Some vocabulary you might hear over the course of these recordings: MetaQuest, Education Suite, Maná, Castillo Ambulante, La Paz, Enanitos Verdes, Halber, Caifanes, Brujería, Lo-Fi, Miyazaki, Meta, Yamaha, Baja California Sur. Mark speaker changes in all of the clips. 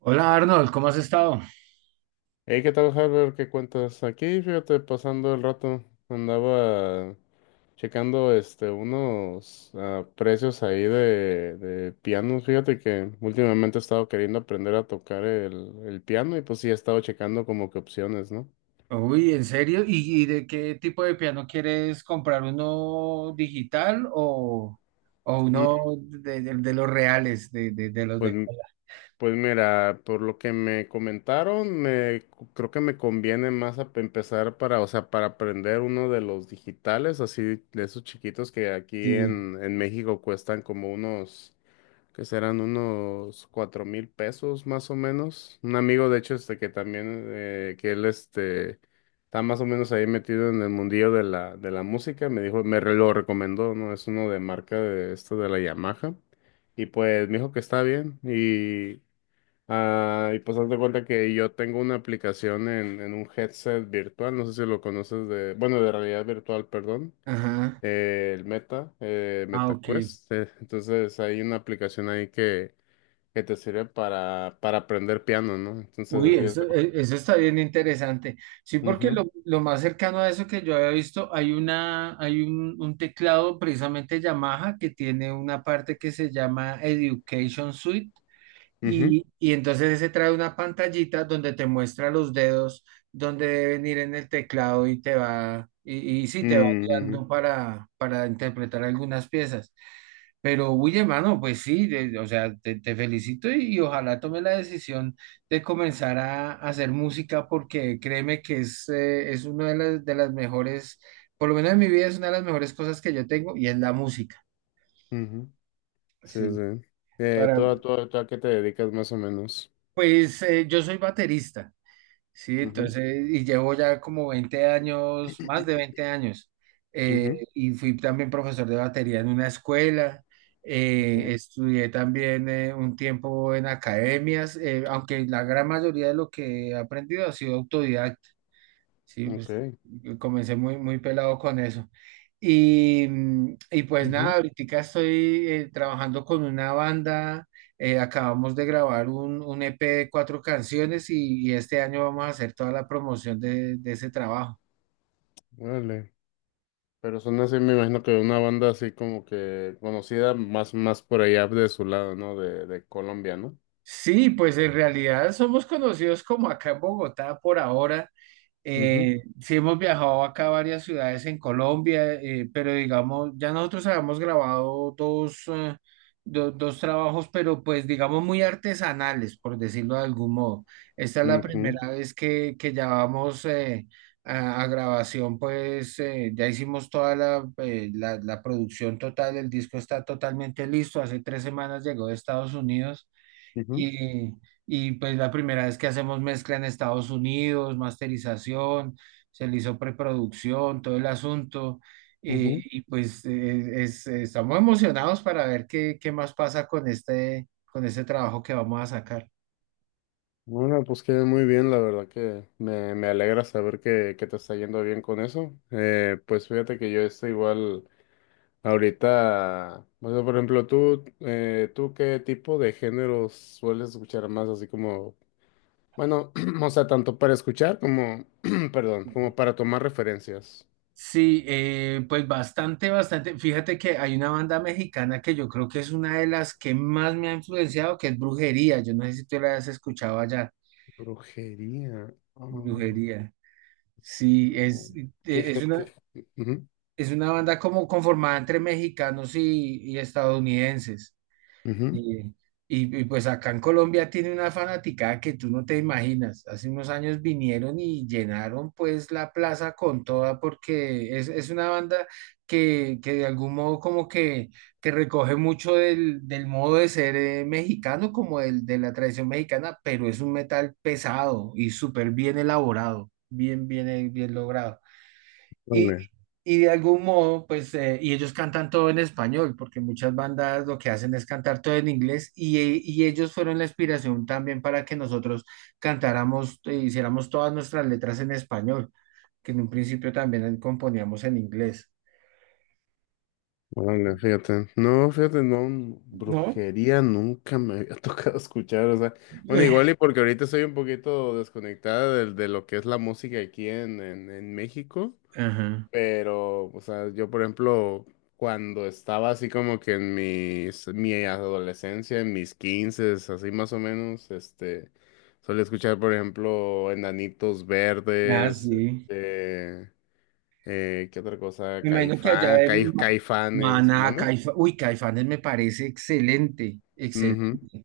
Speaker 1: Hola, Arnold, ¿cómo has estado?
Speaker 2: Hey, ¿qué tal, Harvard? ¿Qué cuentas? Aquí, fíjate, pasando el rato, andaba checando unos precios ahí de pianos. Fíjate que últimamente he estado queriendo aprender a tocar el piano y pues sí he estado checando como que opciones, ¿no?
Speaker 1: Uy, ¿en serio? Y de qué tipo de piano quieres comprar? ¿Uno digital o
Speaker 2: Mm,
Speaker 1: uno de, de los reales, de, de los
Speaker 2: Pues,
Speaker 1: de
Speaker 2: m-
Speaker 1: cola?
Speaker 2: pues, mira, por lo que me comentaron, creo que me conviene más empezar para, o sea, para aprender uno de los digitales, así de esos chiquitos que aquí
Speaker 1: Sí.
Speaker 2: en México cuestan como unos que serán unos $4,000 más o menos. Un amigo, de hecho, que también, que él está más o menos ahí metido en el mundillo de la música, me dijo, lo recomendó, ¿no? Es uno de marca de esto de la Yamaha. Y pues me dijo que está bien. Y pues haz de cuenta que yo tengo una aplicación en un headset virtual, no sé si lo conoces de, bueno, de realidad virtual, perdón.
Speaker 1: Ajá.
Speaker 2: El Meta,
Speaker 1: Ah, ok.
Speaker 2: MetaQuest. Entonces hay una aplicación ahí que te sirve para aprender piano, ¿no? Entonces
Speaker 1: Uy,
Speaker 2: así es.
Speaker 1: eso, eso está bien interesante. Sí, porque
Speaker 2: Mhm.
Speaker 1: lo más cercano a eso que yo había visto, hay una, hay un teclado precisamente Yamaha que tiene una parte que se llama Education Suite.
Speaker 2: Mhm.
Speaker 1: Y entonces ese trae una pantallita donde te muestra los dedos, donde deben ir en el teclado y te va, y sí, te va
Speaker 2: Mhm. Mhm.
Speaker 1: guiando para interpretar algunas piezas. Pero, uy, hermano, pues sí, de- o sea, te felicito y ojalá tome la decisión de comenzar a hacer música porque créeme que es una de las mejores, por lo menos en mi vida es una de las mejores cosas que yo tengo y es la música.
Speaker 2: Sí,
Speaker 1: Sí,
Speaker 2: sí.
Speaker 1: para,
Speaker 2: ¿Tú a qué te dedicas más o menos?
Speaker 1: pues yo soy baterista. Sí,
Speaker 2: Mhm.
Speaker 1: entonces, y llevo ya como 20 años, más de 20 años,
Speaker 2: Mhm.
Speaker 1: y fui también profesor de batería en una escuela,
Speaker 2: Okay,
Speaker 1: estudié también un tiempo en academias, aunque la gran mayoría de lo que he aprendido ha sido autodidacta. Sí, pues
Speaker 2: okay.
Speaker 1: yo comencé muy, muy pelado con eso. Y, y pues
Speaker 2: Mhm.
Speaker 1: nada, ahorita estoy trabajando con una banda, acabamos de grabar un EP de 4 canciones y este año vamos a hacer toda la promoción de ese trabajo.
Speaker 2: Vale. Pero son así, me imagino que una banda así como que conocida más por allá de su lado, ¿no? De Colombia, ¿no?
Speaker 1: Sí, pues en realidad somos conocidos como acá en Bogotá por ahora.
Speaker 2: Mhm.
Speaker 1: Sí hemos viajado acá a varias ciudades en Colombia, pero digamos, ya nosotros habíamos grabado dos, dos trabajos, pero pues digamos muy artesanales, por decirlo de algún modo. Esta es la
Speaker 2: Mhm.
Speaker 1: primera vez que ya vamos a grabación, pues ya hicimos toda la, la producción total, el disco está totalmente listo, hace 3 semanas llegó de Estados Unidos.
Speaker 2: Mhm.
Speaker 1: Y, y pues la primera vez que hacemos mezcla en Estados Unidos, masterización, se le hizo preproducción, todo el asunto. Y pues estamos emocionados para ver qué, qué más pasa con este trabajo que vamos a sacar.
Speaker 2: Bueno, pues queda muy bien, la verdad que me alegra saber que te está yendo bien con eso. Pues fíjate que yo estoy igual ahorita, o sea, por ejemplo, ¿tú qué tipo de géneros sueles escuchar más? Así como, bueno, o sea, tanto para escuchar como, perdón, como para tomar referencias.
Speaker 1: Sí, pues bastante, bastante. Fíjate que hay una banda mexicana que yo creo que es una de las que más me ha influenciado, que es Brujería. Yo no sé si tú la has escuchado allá.
Speaker 2: Brujería. Ah,
Speaker 1: Brujería. Sí,
Speaker 2: no. ¿Qué
Speaker 1: es una.
Speaker 2: qué?
Speaker 1: Es una banda como conformada entre mexicanos y estadounidenses.
Speaker 2: Ujú.
Speaker 1: Y, y pues acá en Colombia tiene una fanaticada que tú no te imaginas. Hace unos años vinieron y llenaron pues la plaza con toda porque es una banda que de algún modo como que recoge mucho del, del modo de ser mexicano, como del, de la tradición mexicana, pero es un metal pesado y súper bien elaborado, bien, bien, bien logrado. Y,
Speaker 2: Ujú.
Speaker 1: y de algún modo, pues, y ellos cantan todo en español, porque muchas bandas lo que hacen es cantar todo en inglés, y ellos fueron la inspiración también para que nosotros cantáramos e hiciéramos todas nuestras letras en español, que en un principio también componíamos en inglés,
Speaker 2: Vale, fíjate. No, fíjate, no,
Speaker 1: ¿no?
Speaker 2: brujería nunca me había tocado escuchar, o sea, bueno, igual y porque ahorita estoy un poquito desconectada de lo que es la música aquí en México,
Speaker 1: Ajá.
Speaker 2: pero, o sea, yo por ejemplo, cuando estaba así como que en mi adolescencia, en mis quinces, así más o menos, solía escuchar, por ejemplo, Enanitos
Speaker 1: Ah,
Speaker 2: Verdes,
Speaker 1: sí.
Speaker 2: ¿qué otra cosa?
Speaker 1: Me imagino que allá en
Speaker 2: Caifanes,
Speaker 1: Maná,
Speaker 2: ¿mande?
Speaker 1: Caifa, uy, Caifanes me parece excelente,
Speaker 2: Ujú.
Speaker 1: excelente.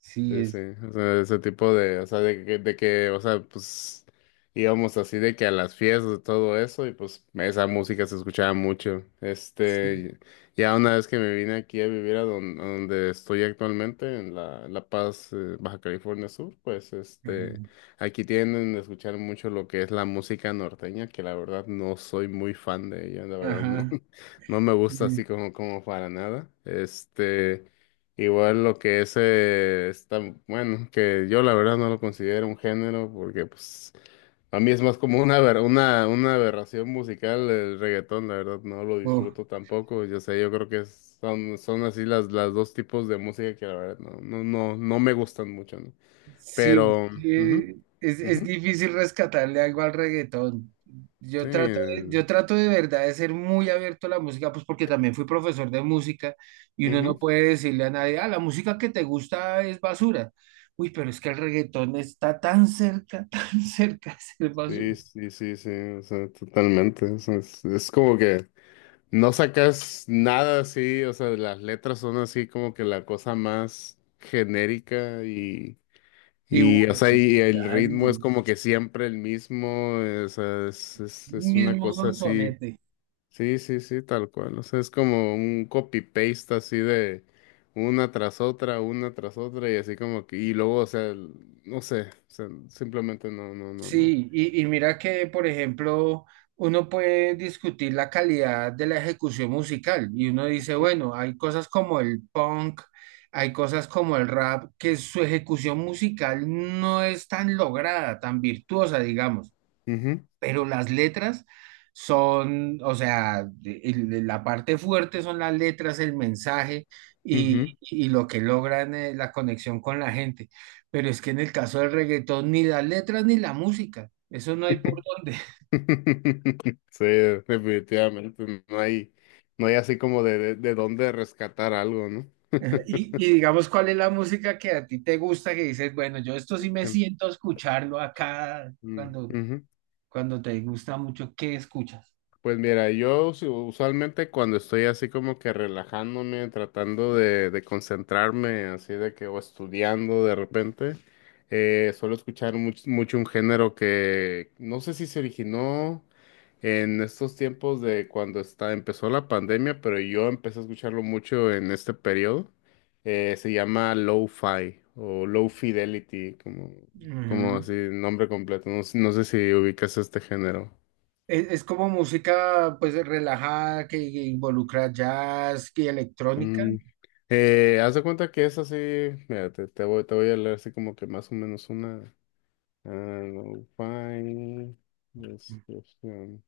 Speaker 1: Sí,
Speaker 2: Sí, sí,
Speaker 1: es.
Speaker 2: o sea, ese tipo de, o sea, de que, o sea, pues íbamos así de que a las fiestas y todo eso y pues esa música se escuchaba mucho. Ya una vez que me vine aquí a vivir a donde estoy actualmente, en en La Paz, Baja California Sur. Pues
Speaker 1: Ajá.
Speaker 2: aquí tienden a escuchar mucho lo que es la música norteña, que la verdad no soy muy fan de ella, la verdad no.
Speaker 1: Ajá,
Speaker 2: No me gusta
Speaker 1: sí.
Speaker 2: así como para nada. Igual lo que es, bueno, que yo la verdad no lo considero un género porque pues a mí es más como una aberración musical el reggaetón, la verdad no lo
Speaker 1: Oh.
Speaker 2: disfruto tampoco, yo sé, yo creo que son así las dos tipos de música que la verdad no, no, no, no me gustan mucho, ¿no?
Speaker 1: Sí,
Speaker 2: Pero. Ujú.
Speaker 1: sí, es
Speaker 2: Ujú.
Speaker 1: difícil rescatarle algo al reggaetón.
Speaker 2: Sí.
Speaker 1: Yo trato de verdad de ser muy abierto a la música, pues porque también fui profesor de música y uno
Speaker 2: Ujú.
Speaker 1: no puede decirle a nadie, ah, la música que te gusta es basura. Uy, pero es que el reggaetón está tan cerca, tan cerca de ser basura.
Speaker 2: Sí, sí, sí, sí, o sea, totalmente. O sea, es como que no sacas nada así, o sea, las letras son así como que la cosa más genérica y,
Speaker 1: Y
Speaker 2: y o
Speaker 1: bueno,
Speaker 2: sea,
Speaker 1: y
Speaker 2: y el ritmo es como que siempre el mismo, o sea, es una
Speaker 1: mismo
Speaker 2: cosa así,
Speaker 1: sonsonete.
Speaker 2: sí, sí, sí, tal cual, o sea, es como un copy-paste así de una tras otra, una tras otra, y así como que, y luego, o sea, no sé, o sea, simplemente no, no, no, no.
Speaker 1: Sí, y mira que, por ejemplo, uno puede discutir la calidad de la ejecución musical y uno dice, bueno, hay cosas como el punk, hay cosas como el rap, que su ejecución musical no es tan lograda, tan virtuosa, digamos.
Speaker 2: Ujú.
Speaker 1: Pero las letras son, o sea, la parte fuerte son las letras, el mensaje
Speaker 2: Ujú.
Speaker 1: y lo que logran la conexión con la gente. Pero es que en el caso del reggaetón, ni las letras ni la música, eso no hay por dónde.
Speaker 2: Sí, definitivamente. No hay así como de dónde rescatar algo, ¿no?
Speaker 1: Ajá. Y digamos, ¿cuál es la música que a ti te gusta, que dices, bueno, yo esto sí me
Speaker 2: Sí.
Speaker 1: siento a escucharlo acá
Speaker 2: Mm.
Speaker 1: cuando,
Speaker 2: Ujú.
Speaker 1: cuando te gusta mucho, ¿qué escuchas?
Speaker 2: Pues mira, yo usualmente cuando estoy así como que relajándome, tratando de concentrarme, así de que o estudiando de repente, suelo escuchar mucho un género que no sé si se originó en estos tiempos de cuando empezó la pandemia, pero yo empecé a escucharlo mucho en este periodo. Se llama Lo-Fi o Low Fidelity, como
Speaker 1: Ujú.
Speaker 2: así, nombre completo. No sé si ubicas este género.
Speaker 1: Es como música pues relajada que involucra jazz y electrónica.
Speaker 2: Mm, haz de cuenta que es así, mira, te voy a leer así como que más o menos una... ah, Lo-Fi description.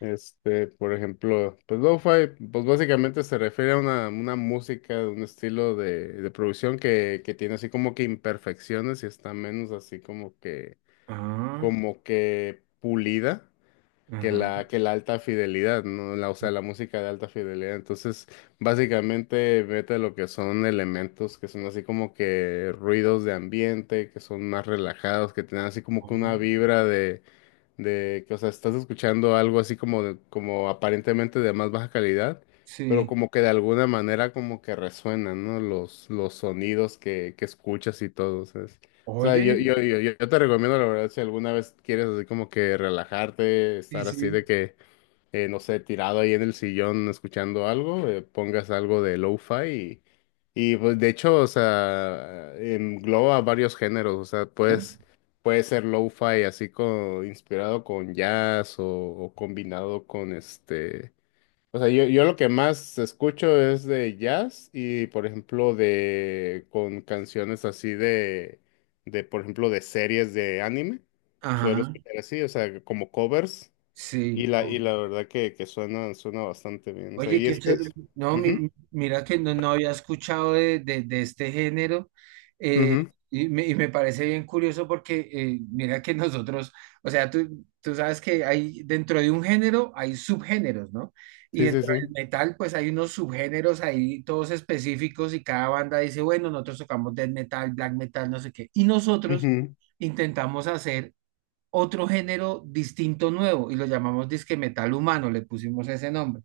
Speaker 2: Por ejemplo, pues lo-fi, pues básicamente se refiere a una música, un estilo de producción que tiene así como que imperfecciones y está menos así
Speaker 1: Ah,
Speaker 2: como que pulida que
Speaker 1: ajá.
Speaker 2: la alta fidelidad, ¿no? La, o sea, la música de alta fidelidad. Entonces, básicamente mete lo que son elementos que son así como que ruidos de ambiente, que son más relajados, que tienen así como que una
Speaker 1: Oh.
Speaker 2: vibra de que, o sea, estás escuchando algo así como, como aparentemente de más baja calidad, pero
Speaker 1: Sí.
Speaker 2: como que de alguna manera como que resuenan, ¿no? Los sonidos que escuchas y todo, ¿sabes? O sea,
Speaker 1: Oye,
Speaker 2: yo te recomiendo, la verdad. Si alguna vez quieres así como que relajarte,
Speaker 1: sí,
Speaker 2: estar así de
Speaker 1: sí.
Speaker 2: que no sé, tirado ahí en el sillón escuchando algo, pongas algo de lo-fi y, pues de hecho, o sea, engloba varios géneros, o sea,
Speaker 1: ¿No?
Speaker 2: puede ser lo-fi así como inspirado con jazz o combinado con o sea, yo lo que más escucho es de jazz y por ejemplo con canciones así de por ejemplo de series de anime, suelo
Speaker 1: Ajá,
Speaker 2: escuchar así, o sea, como covers.
Speaker 1: sí.
Speaker 2: Y la verdad que suena bastante bien. O sea,
Speaker 1: Oye,
Speaker 2: y
Speaker 1: qué
Speaker 2: es que.
Speaker 1: chévere. No,
Speaker 2: Ujú.
Speaker 1: mira que no, no había escuchado de, de este género eh,
Speaker 2: Ujú.
Speaker 1: y me parece bien curioso porque mira que nosotros, o sea, tú sabes que hay dentro de un género hay subgéneros, ¿no? Y
Speaker 2: Sí, sí,
Speaker 1: dentro
Speaker 2: sí.
Speaker 1: del metal pues hay unos subgéneros ahí todos específicos y cada banda dice, bueno, nosotros tocamos death metal, black metal, no sé qué. Y nosotros
Speaker 2: Ujú.
Speaker 1: intentamos hacer otro género distinto, nuevo y lo llamamos disque metal humano, le pusimos ese nombre.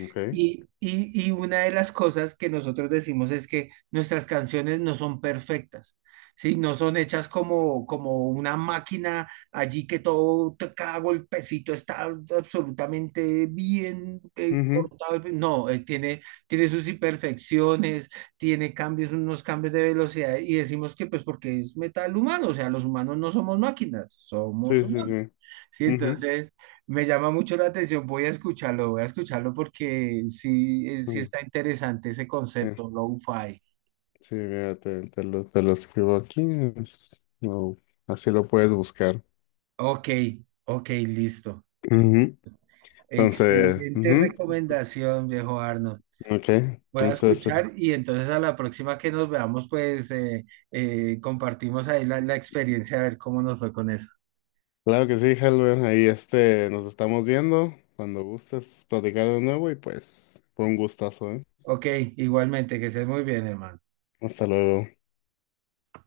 Speaker 2: Ok.
Speaker 1: Y una de las cosas que nosotros decimos es que nuestras canciones no son perfectas, ¿sí? No son hechas como, como una máquina allí que todo, cada golpecito está absolutamente bien
Speaker 2: Ujú.
Speaker 1: cortado. No, tiene, tiene sus imperfecciones, tiene cambios, unos cambios de velocidad y decimos que pues porque es metal humano, o sea, los humanos no somos máquinas, somos
Speaker 2: Sí, sí,
Speaker 1: humanos.
Speaker 2: sí.
Speaker 1: Sí,
Speaker 2: Ujú.
Speaker 1: entonces me llama mucho la atención, voy a escucharlo porque sí, sí
Speaker 2: Ujú.
Speaker 1: está interesante ese
Speaker 2: Sí,
Speaker 1: concepto, lo-fi.
Speaker 2: sí, mira, te lo escribo aquí. No, así lo puedes buscar.
Speaker 1: Ok, ok, listo.
Speaker 2: Ujú.
Speaker 1: Excelente
Speaker 2: Ujú.
Speaker 1: recomendación, viejo Arnold.
Speaker 2: Ok.
Speaker 1: Voy a
Speaker 2: Entonces,
Speaker 1: escuchar y entonces a la próxima que nos veamos, pues compartimos ahí la, la experiencia, a ver cómo nos fue con eso.
Speaker 2: claro que sí, Halber. Ahí nos estamos viendo. Cuando gustes platicar de nuevo y pues, fue un gustazo, ¿eh?
Speaker 1: Ok, igualmente, que estés muy bien, hermano.
Speaker 2: Hasta luego.